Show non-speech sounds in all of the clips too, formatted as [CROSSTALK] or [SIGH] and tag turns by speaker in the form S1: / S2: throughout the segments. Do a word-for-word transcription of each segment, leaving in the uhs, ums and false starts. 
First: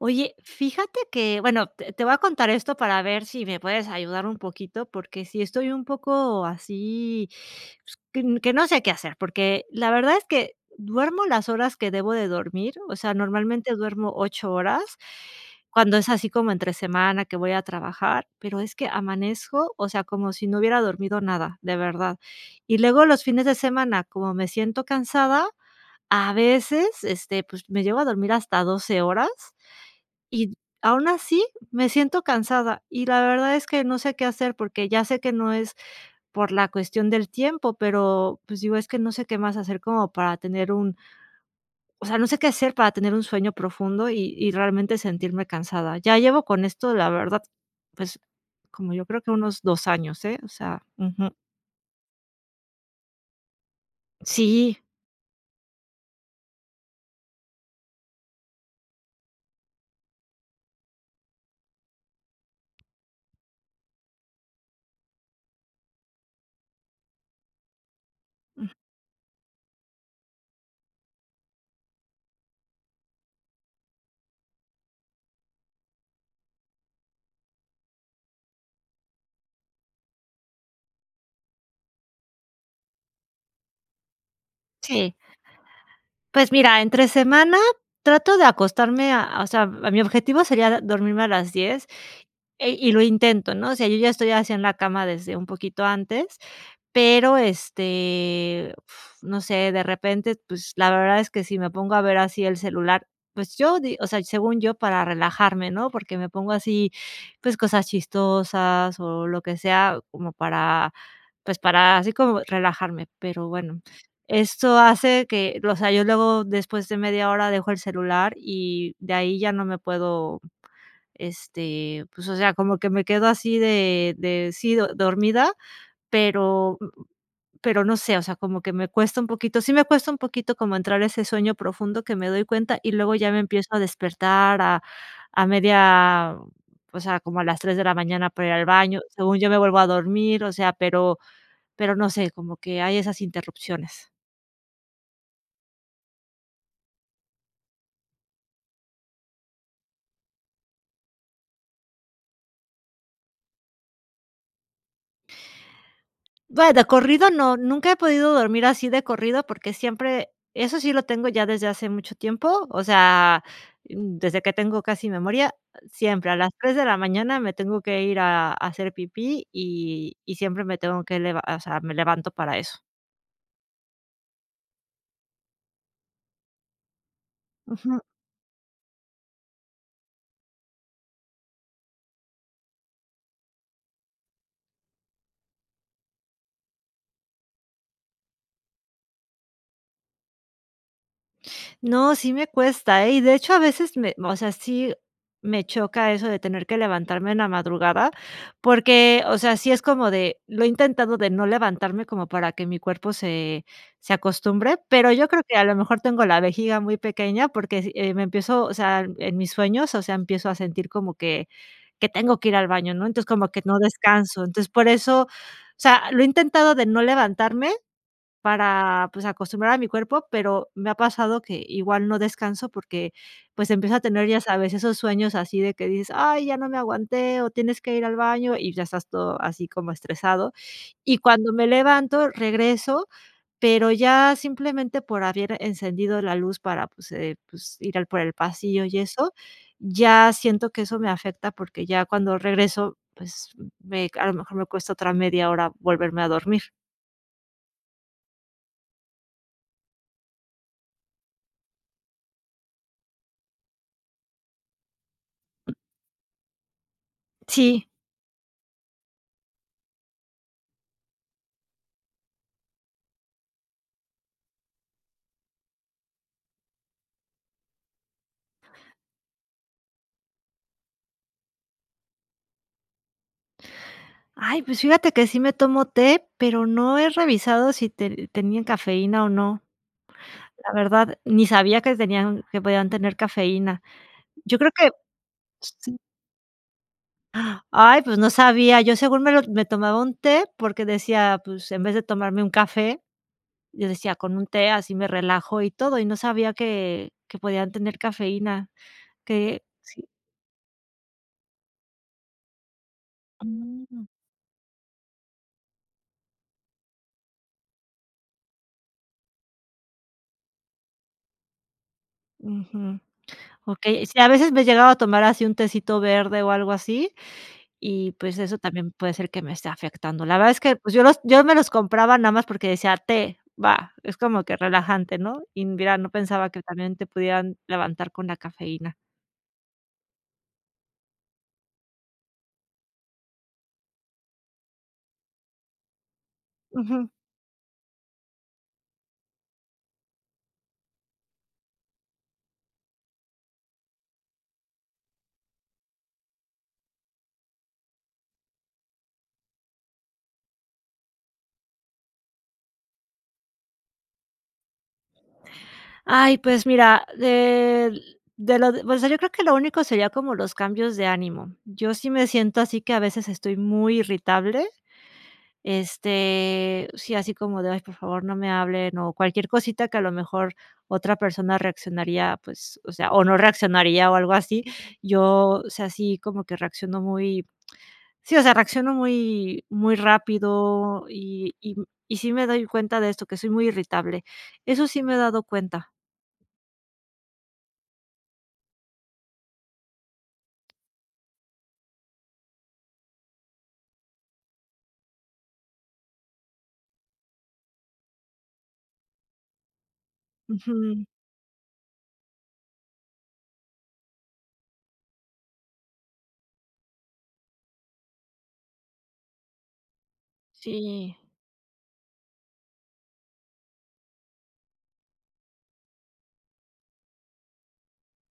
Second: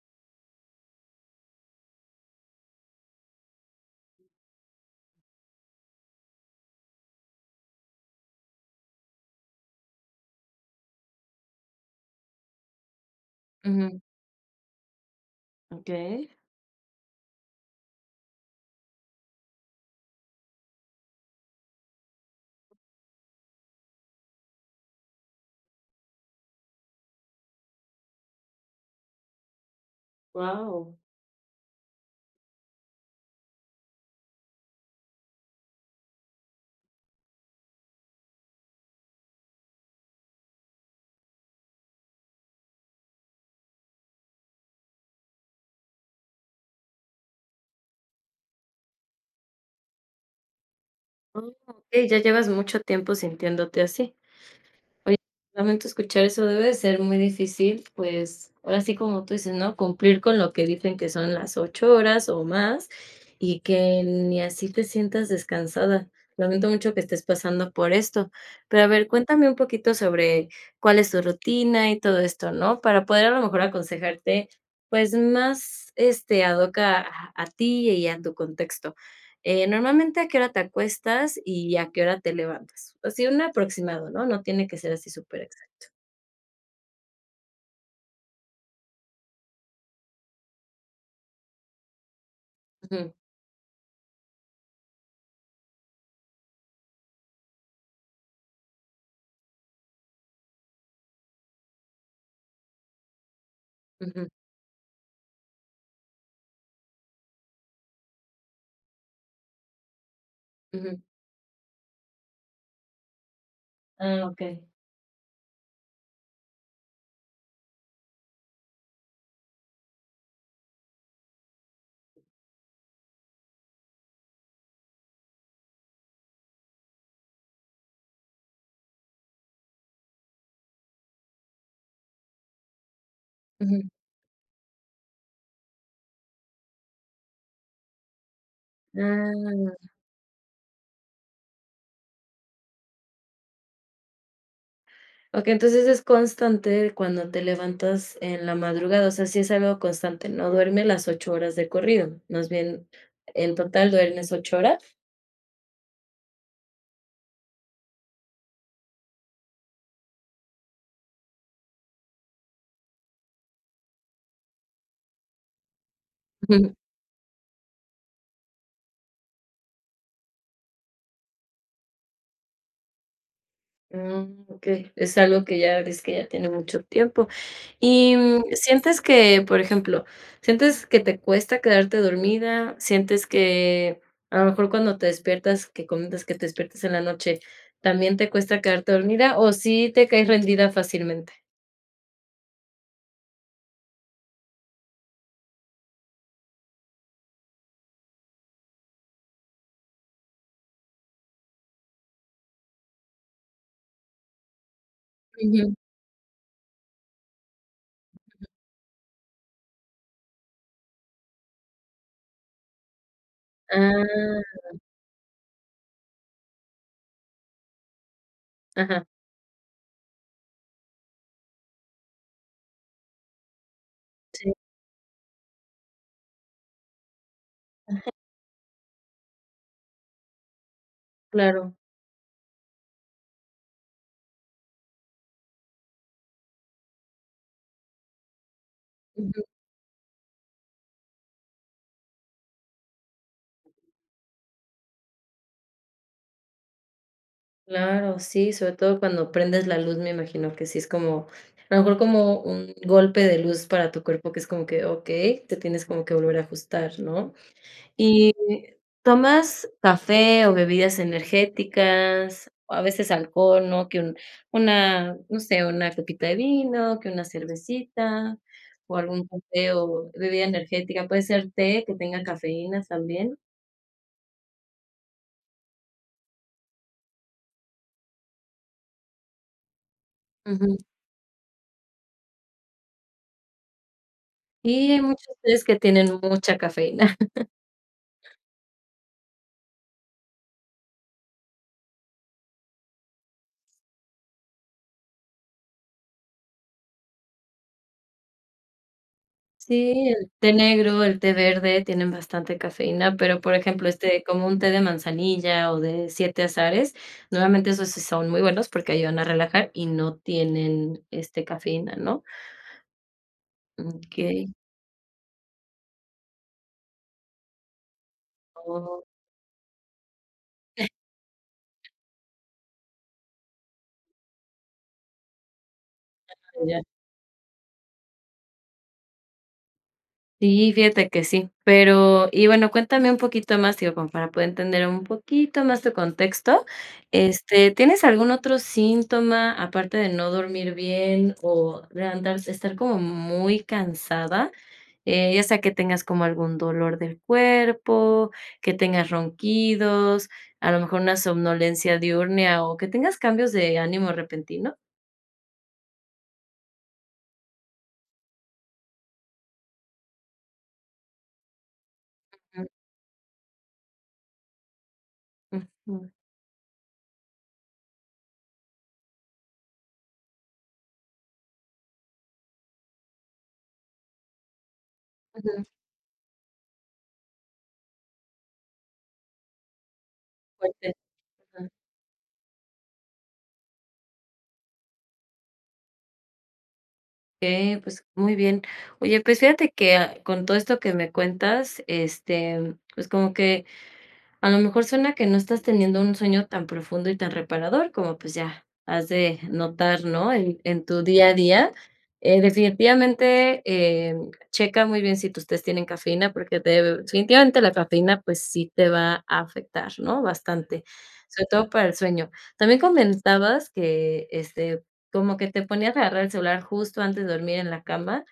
S1: Oye, fíjate que bueno, t te voy a contar esto para ver sí me puedes ayudar un poquito, porque si estoy un poco así, pues, qu que no sé qué hacer porque la verdad es que duermo las horas que debo de dormir, o sea, normalmente
S2: Ujú.
S1: duermo ocho horas cuando es
S2: Okey.
S1: así como entre semana que voy a trabajar, pero es que amanezco, o sea, como si no hubiera dormido nada de verdad. Y luego los fines de semana, como me siento cansada, a veces, este, pues, me llego a dormir hasta horas y
S2: Guau.
S1: aún así me siento cansada y la verdad es que no sé qué hacer, porque ya sé que no es por la cuestión del tiempo, pero, pues, digo, es que no sé qué más hacer como para tener un o sea, no sé qué hacer para tener un sueño profundo y y realmente sentirme cansada. Ya llevo con esto, la verdad, pues, como yo creo que unos dos años, ¿eh?, o sea, ujú.
S2: Oh, okey, ya llevas mucho tiempo sintiéndote así.
S1: Sí.
S2: Oye, lamento escuchar eso, debe de ser muy difícil, pues, ahora sí, como tú dices, ¿no?, cumplir con lo que dicen que son las ocho horas o más y que ni así te sientas descansada. Lamento mucho que estés pasando por esto,
S1: Mm.
S2: pero a ver, cuéntame un poquito sobre cuál es tu rutina y todo esto, ¿no?, para poder a lo mejor aconsejarte, pues, más, este, ad hoc a a ti y a tu contexto. Eh, normalmente, ¿a qué hora te acuestas y a qué hora te levantas? Así, un aproximado, ¿no?, no tiene que ser así
S1: Sí.
S2: súper exacto.
S1: Pues, mira, entre semana trato de acostarme a o sea, mi objetivo sería d dormirme a las diez, eh, y lo
S2: Ujú.
S1: intento, ¿no?, o sea, yo ya estoy así en la cama desde un poquito antes, pero, este no sé de repente, pues, la verdad es que si me pongo a ver así el celular, pues, yo di o sea,
S2: Ujú.
S1: según yo para relajarme, ¿no?, porque me pongo así, pues, cosas chistosas o lo que sea como para,
S2: Ujú.
S1: pues, para así como relajarme, pero bueno,
S2: Ah, okey.
S1: esto hace que o sea, yo luego, después de media hora dejo el celular y de ahí ya no me puedo, este pues, o sea, como que me quedo así de de, sí do dormida, pero pero no sé, o sea, como que me cuesta un poquito, sí, me cuesta un poquito como entrar a ese sueño profundo que me doy cuenta y luego ya me empiezo a
S2: Ujú.
S1: despertar a a media o sea, como a las tres de la mañana para ir al baño, según yo me vuelvo a
S2: Ah.
S1: dormir, o sea, pero pero no sé como que hay esas interrupciones.
S2: Okey, entonces es constante cuando te levantas en la madrugada. O sea, si es algo constante. No duerme las ocho horas de corrido. Más bien en total duermes ocho horas.
S1: Vaya, corrido no, nunca he podido dormir así de corrido porque, siempre eso sí lo tengo ya desde hace mucho tiempo. O sea, desde que tengo casi memoria, ah, siempre a las
S2: Ujú.
S1: tres de la mañana me tengo que ir a a hacer pipí, y y siempre me tengo que lev o sea, me levanto para eso.
S2: Mm, okey. Es algo que ya dices que ya tiene mucho tiempo.
S1: Ujú.
S2: Y, mm, ¿sientes que?, por ejemplo, ¿sientes que te cuesta quedarte dormida? ¿Sientes que a lo mejor cuando te despiertas que comentas que te despiertas en la noche también te cuesta quedarte dormida o sí te caes rendida fácilmente?
S1: No, sí, me cuesta, ¿eh?, y de hecho, a veces me o sea, sí me choca eso de tener que levantarme en la madrugada porque, o sea, sí, es como de, lo he intentado de no levantarme como para que mi cuerpo se se acostumbre. Pero yo creo que a
S2: Ujú.
S1: lo mejor tengo la vejiga muy pequeña porque s eh, me empiezo, o sea, en mis sueños. O sea, empiezo a sentir como que que tengo que ir al baño, ¿no?, entonces, como que no descanso. Entonces,
S2: ¡Ah!
S1: por eso, o sea, lo he intentado de no levantarme,
S2: Ajá.
S1: para, pues, acostumbrar a mi cuerpo. Pero, me ha pasado que igual no descanso porque, pues, empieza a tener, ya
S2: Sí.
S1: sabes, esos sueños así de que dices: "¡Ay!, ya no me aguanté o tienes que ir
S2: Ájá.
S1: al baño", y ya estás todo así como estresado. Y cuando me
S2: Claro.
S1: levanto, regreso, pero, ya simplemente por haber encendido la luz para pues, eh, pues, ir al por el pasillo y eso
S2: Ujú.
S1: ya siento que eso me afecta porque ya cuando regreso, pues, mm, me a lo mejor me cuesta otra media hora volverme a dormir.
S2: Claro, sí, sobre todo cuando prendes la luz, me imagino que sí es como, a lo mejor como un golpe de luz para tu cuerpo que es como que: "Okey, te tienes como que volver a ajustar", ¿no?,
S1: Sí.
S2: ¿y tomas café o bebidas energéticas o a veces alcohol?, ¿no?, que un una, no sé, una copita de vino, que una cervecita o algún café o bebida energética, puede ser té que tenga cafeína también.
S1: Ay, pues fíjate que sí me tomo té, pero no he revisado si te tenían cafeína o no, la
S2: Ujú.
S1: verdad, ni sabía que tenían que podían tener cafeína, yo creo
S2: Sí,
S1: que
S2: hay muchos tés que
S1: sí.
S2: tienen mucha cafeína. [CHUCKLES]
S1: Ay, pues no sabía, yo, según me lo me tomaba un té porque decía: "Pues en vez de tomarme un café", yo decía: "Con un té así me relajo y todo", y no sabía que que podían tener cafeína, que, sí.
S2: Sí, el té negro, el té verde tienen bastante cafeína, pero, por ejemplo,
S1: Mm.
S2: este, como un té de manzanilla o de siete azares, normalmente esos sí son muy buenos porque ayudan a relajar y no tienen, este, cafeína, ¿no?
S1: Ujú, okey, sí, a
S2: Okey.
S1: veces me he llegado a tomar así un tecito verde o algo así y pues eso también
S2: Oh.
S1: puede ser que me esté afectando, la verdad es que
S2: Eh.
S1: pues yo los yo me los compraba nada más porque decía: "Té, va, es como que relajante, ¿no?", y mira, no
S2: Ah,
S1: pensaba que
S2: ya.
S1: también te pudieran levantar con la cafeína.
S2: Sí, fíjate que sí, pero y bueno, cuéntame un poquito más, digo, para poder entender un poquito más tu contexto,
S1: Ujú.
S2: este, ¿tienes algún otro síntoma?, aparte de no dormir bien o levantar estar como muy cansada, eh, ya sea que tengas como algún dolor del cuerpo, que tengas ronquidos, a lo mejor una somnolencia diurnia o que tengas cambios de ánimo repentino.
S1: Ay, pues mira, de de lo de, o sea, yo creo que lo único sería como los cambios de ánimo, yo sí me siento
S2: Ujú.
S1: así que a veces estoy muy irritable,
S2: Ujú.
S1: este, sí, así como de: "Ay por favor, no me hablen", o cualquier cosita que a lo mejor otra persona reaccionaría, pues, o sea, o no reaccionaría o algo así, yo,
S2: Ujú.
S1: o sea, sí, como que reacciono muy sí, o sea, reacciono muy muy
S2: Fuerte,
S1: rápido y
S2: ah.
S1: y y sí, me doy cuenta de esto, que soy muy irritable, eso sí me he dado cuenta.
S2: Okey, pues, muy bien, oye, pues fíjate que, con todo esto que me cuentas, este, pues como que a lo mejor suena que no estás teniendo un sueño tan profundo y tan reparador como, pues ya, has de notar, ¿no?, en en tu
S1: Ujú.
S2: día a día, eh, definitivamente, eh, checa muy bien si tus tés tienen cafeína porque de definitivamente la cafeína, pues, sí te va a afectar, ¿no?, bastante,
S1: Sí.
S2: sobre todo para el sueño, también comentabas que, este, como que te ponías a agarrar el celular justo antes de dormir en la cama,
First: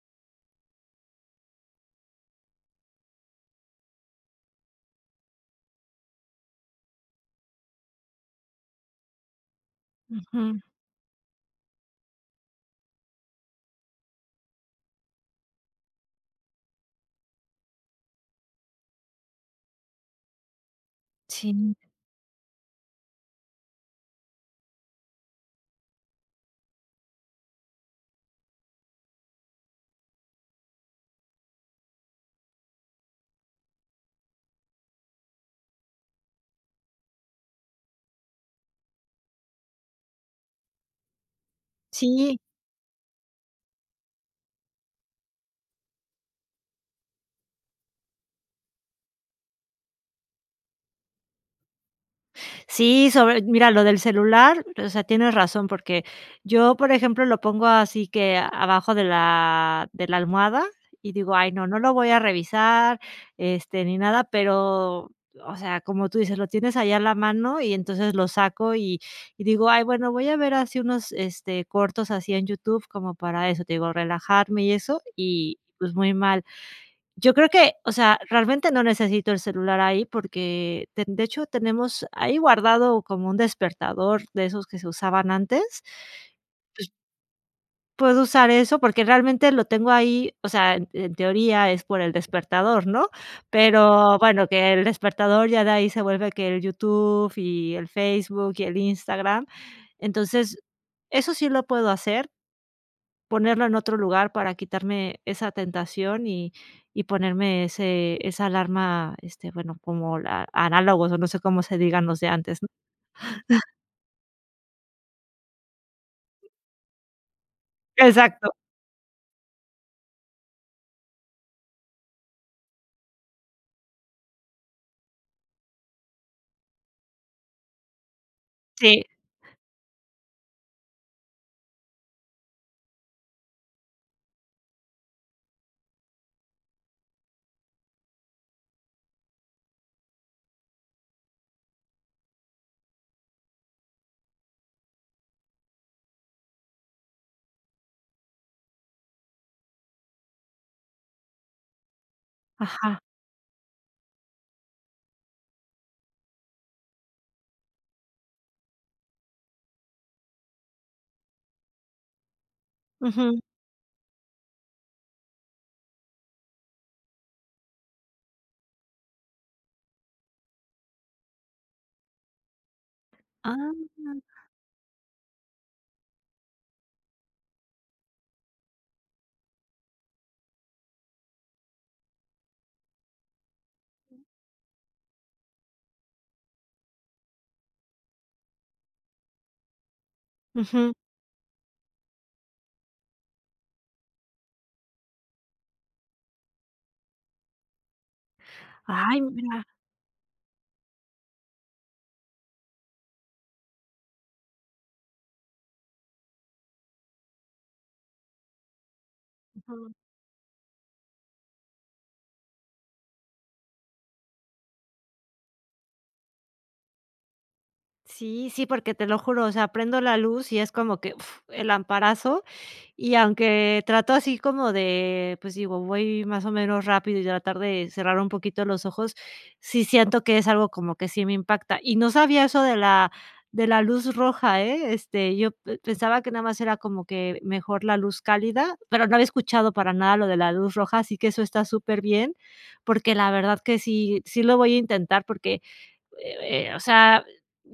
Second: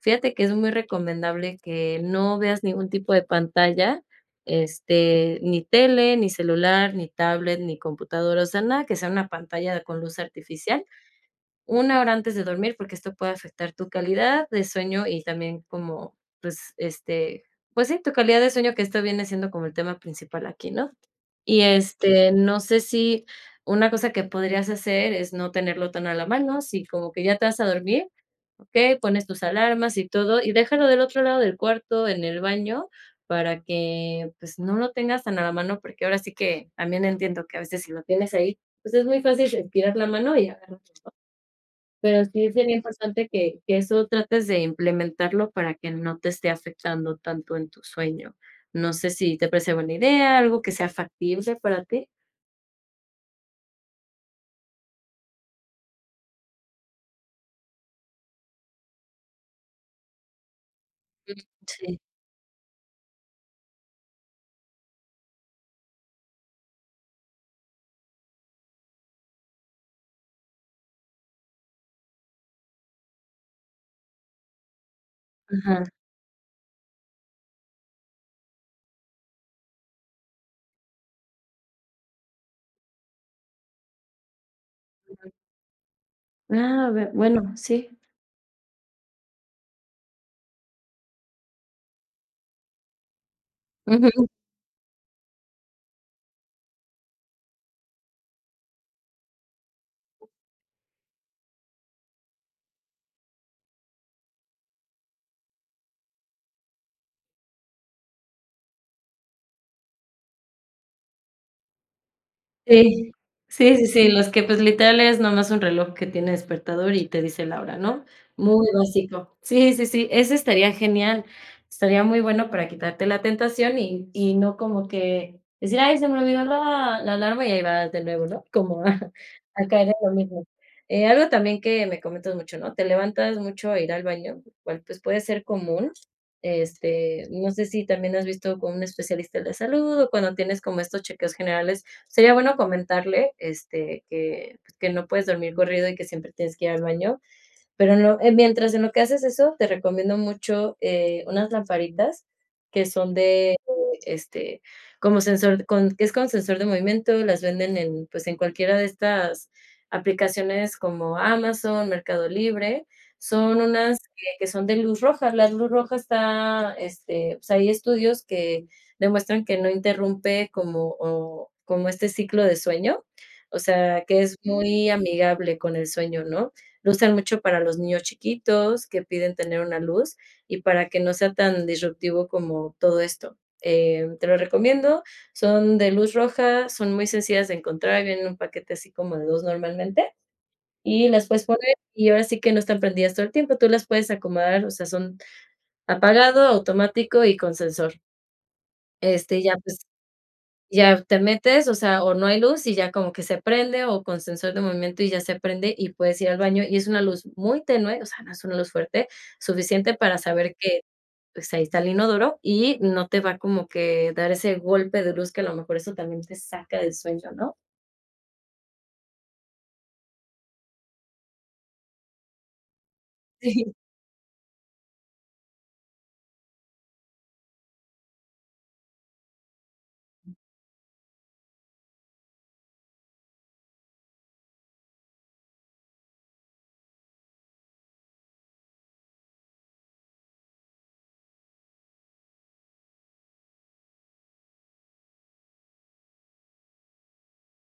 S2: fíjate que es muy recomendable que no veas ningún tipo de pantalla, este, ni tele, ni celular, ni tablet, ni computadora, o sea, nada que sea una pantalla con luz
S1: Ujú.
S2: artificial, una, hora antes de dormir porque esto puede afectar tu calidad de sueño y también como pues, este, pues sí, tu calidad de sueño que esto viene siendo como el tema principal aquí, ¿no?, y,
S1: Sí.
S2: este, no sé, si una cosa que podrías hacer es no tenerlo tan a la mano, si como que ya te vas a dormir, okey, pones tus alarmas y todo y déjalo del otro lado del cuarto, en el baño, para que pues, no lo tengas tan a la mano, porque ahora sí que, también entiendo que a veces si lo tienes ahí, pues, es muy fácil estirar la mano y agarrarlo, ¿no?, pero
S1: Sí.
S2: sí sería importante que que eso trates de implementarlo para que no te esté afectando tanto en tu sueño, no sé, ¿si te parece buena idea? Algo que sea factible para ti.
S1: Sí, sobre mira lo del celular, o sea, tienes razón, porque yo por ejemplo, lo pongo así que abajo de la de la almohada y digo: "Ay, no, no lo
S2: Sí.
S1: voy a revisar, este, ni nada", pero, o sea, como tú dices, lo tienes ahí a la mano y entonces, lo saco y y digo: "Ay, bueno voy a ver así unos, este, cortos así en YouTube", como para eso te digo relajarme y eso y,
S2: Ajá.
S1: pues, muy mal. Yo creo que, o sea, realmente no necesito el celular ahí, porque ten de hecho, tenemos ahí guardado como un despertador de esos que se usaban
S2: Ajá.
S1: antes,
S2: ¡Ah!, a
S1: pues
S2: ver, bueno, sí.
S1: puedo usar eso, porque realmente lo tengo ahí, o sea, en en teoría es por el despertador, ¿no?,
S2: Ujú.
S1: pero
S2: [CHUCKLES]
S1: bueno, que el despertador ya de ahí se vuelve que el YouTube, y el Facebook, y el Instagram, entonces, eso sí lo puedo hacer ponerlo en otro lugar para quitarme esa tentación, y y ponerme ese esa alarma, este, bueno, como la análogos o no sé, cómo se digan los de antes, ¿no?
S2: Sí,
S1: [CHUCKLES]
S2: sí, sí, sí, los que, pues, literales no más es un reloj que tiene despertador y te dice la hora, ¿no?,
S1: Exacto.
S2: muy básico. Sí, sí, sí, ese estaría genial, estaría muy bueno para quitarte la tentación y y no como que decir: "Ay, se me olvidó la la alarma y ahí va de nuevo", ¿no?, como,
S1: Sí.
S2: [CHUCKLES] ah, a caer en lo mismo, eh, algo también que me comentas mucho, ¿no?, te levantas mucho a ir al baño, lo cual pues, puede ser común, este, no sé si, también has visto con un especialista de la salud o cuando tienes como estos chequeos generales, sería bueno comentarle, este, que pues, que no puedes dormir corrido y que siempre tienes que ir al baño, pero no, eh, mientras en lo que haces eso te recomiendo mucho, eh, unas lamparitas que
S1: Ajá.
S2: son de, eh, este, como sensor con que es con sensor de movimiento. Las venden en, pues, en cualquiera de estas aplicaciones como Amazon, Mercado Libre,
S1: Ujú.
S2: son unas, que son de luz roja. La luz roja está este, o sea, hay estudios que demuestran que no interrumpe como, o como este ciclo de sueño, o sea,
S1: ¡Ah!
S2: que es muy amigable con el sueño, ¿no?, lo usan mucho para los niños chiquitos que piden tener una luz y para que no sea tan disruptivo como todo esto, eh, te lo recomiendo, son de luz roja, son muy sencillas de encontrar en un paquete así como de dos normalmente,
S1: Ujú.
S2: y las puedes poner y ahora sí que no están prendidas todo el tiempo. Tú las puedes acomodar, o sea, son apagado, automático y con sensor.
S1: ¡Ay,
S2: Este, y ya,
S1: mira!
S2: pues, ya te metes, o sea, o no hay luz y ya como que se prende o con sensor de movimiento y ya se prende y puedes ir al baño y es una luz muy tenue, o sea, no es una luz fuerte,
S1: Ujú.
S2: suficiente, para saber que, pues, ahí está el inodoro y no te va como que dar ese golpe de luz que a lo mejor eso también te saca del sueño, ¿no?
S1: Sí, sí, porque te lo juro, o sea, prendo la luz y es como que, fff, el lamparazo y
S2: Sí.
S1: aunque trato así como de, pues, digo voy más o menos rápido y tratar de cerrar un poquito los ojos, sí, siento
S2: Mm.
S1: que es algo como que sí me impacta y no sabía eso de la de la luz roja, eh, este, yo p pensaba que nada más era como que mejor la luz cálida, pero no había escuchado para nada lo de la luz roja, así que eso está súper bien, porque la verdad que sí sí, lo voy a intentar porque, eh eh, o sea,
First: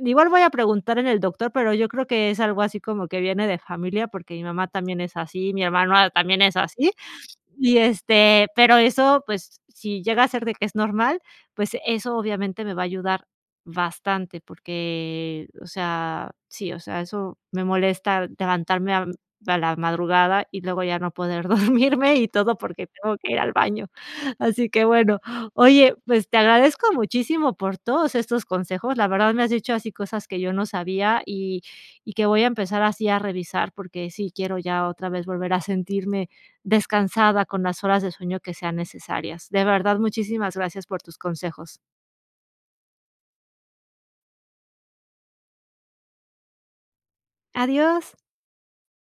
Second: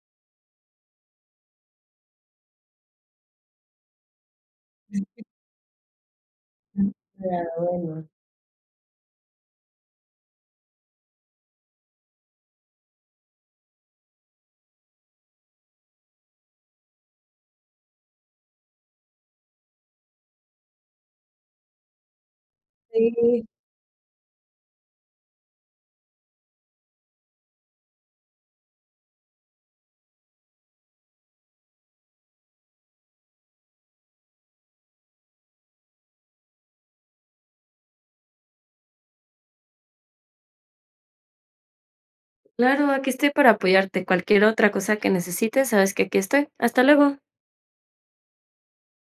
S1: igual voy a preguntar en el doctor, pero yo creo que es algo así como que viene de familia, porque mi mamá también es
S2: Sí.
S1: así, mi hermano también es así
S2: Mm, claro,
S1: y,
S2: bueno.
S1: este, pero eso, pues, si llega a ser de que es normal, pues, eso obviamente me va a ayudar bastante, porque, o sea, sí, o sea, eso me molesta levantarme a a la madrugada y luego ya no poder dormirme y todo porque tengo que ir
S2: Sí.
S1: al baño, así que bueno, oye, pues, te agradezco muchísimo por todos estos consejos, la verdad, me has dicho así cosas que yo no sabía y y que voy a empezar así a revisar porque, sí quiero ya otra vez volver a sentirme descansada con las horas de sueño que sean necesarias, de verdad, muchísimas gracias por tus consejos.
S2: Claro, aquí estoy para apoyarte, cualquier otra cosa que necesites, sabes que aquí estoy, hasta luego.
S1: Adiós.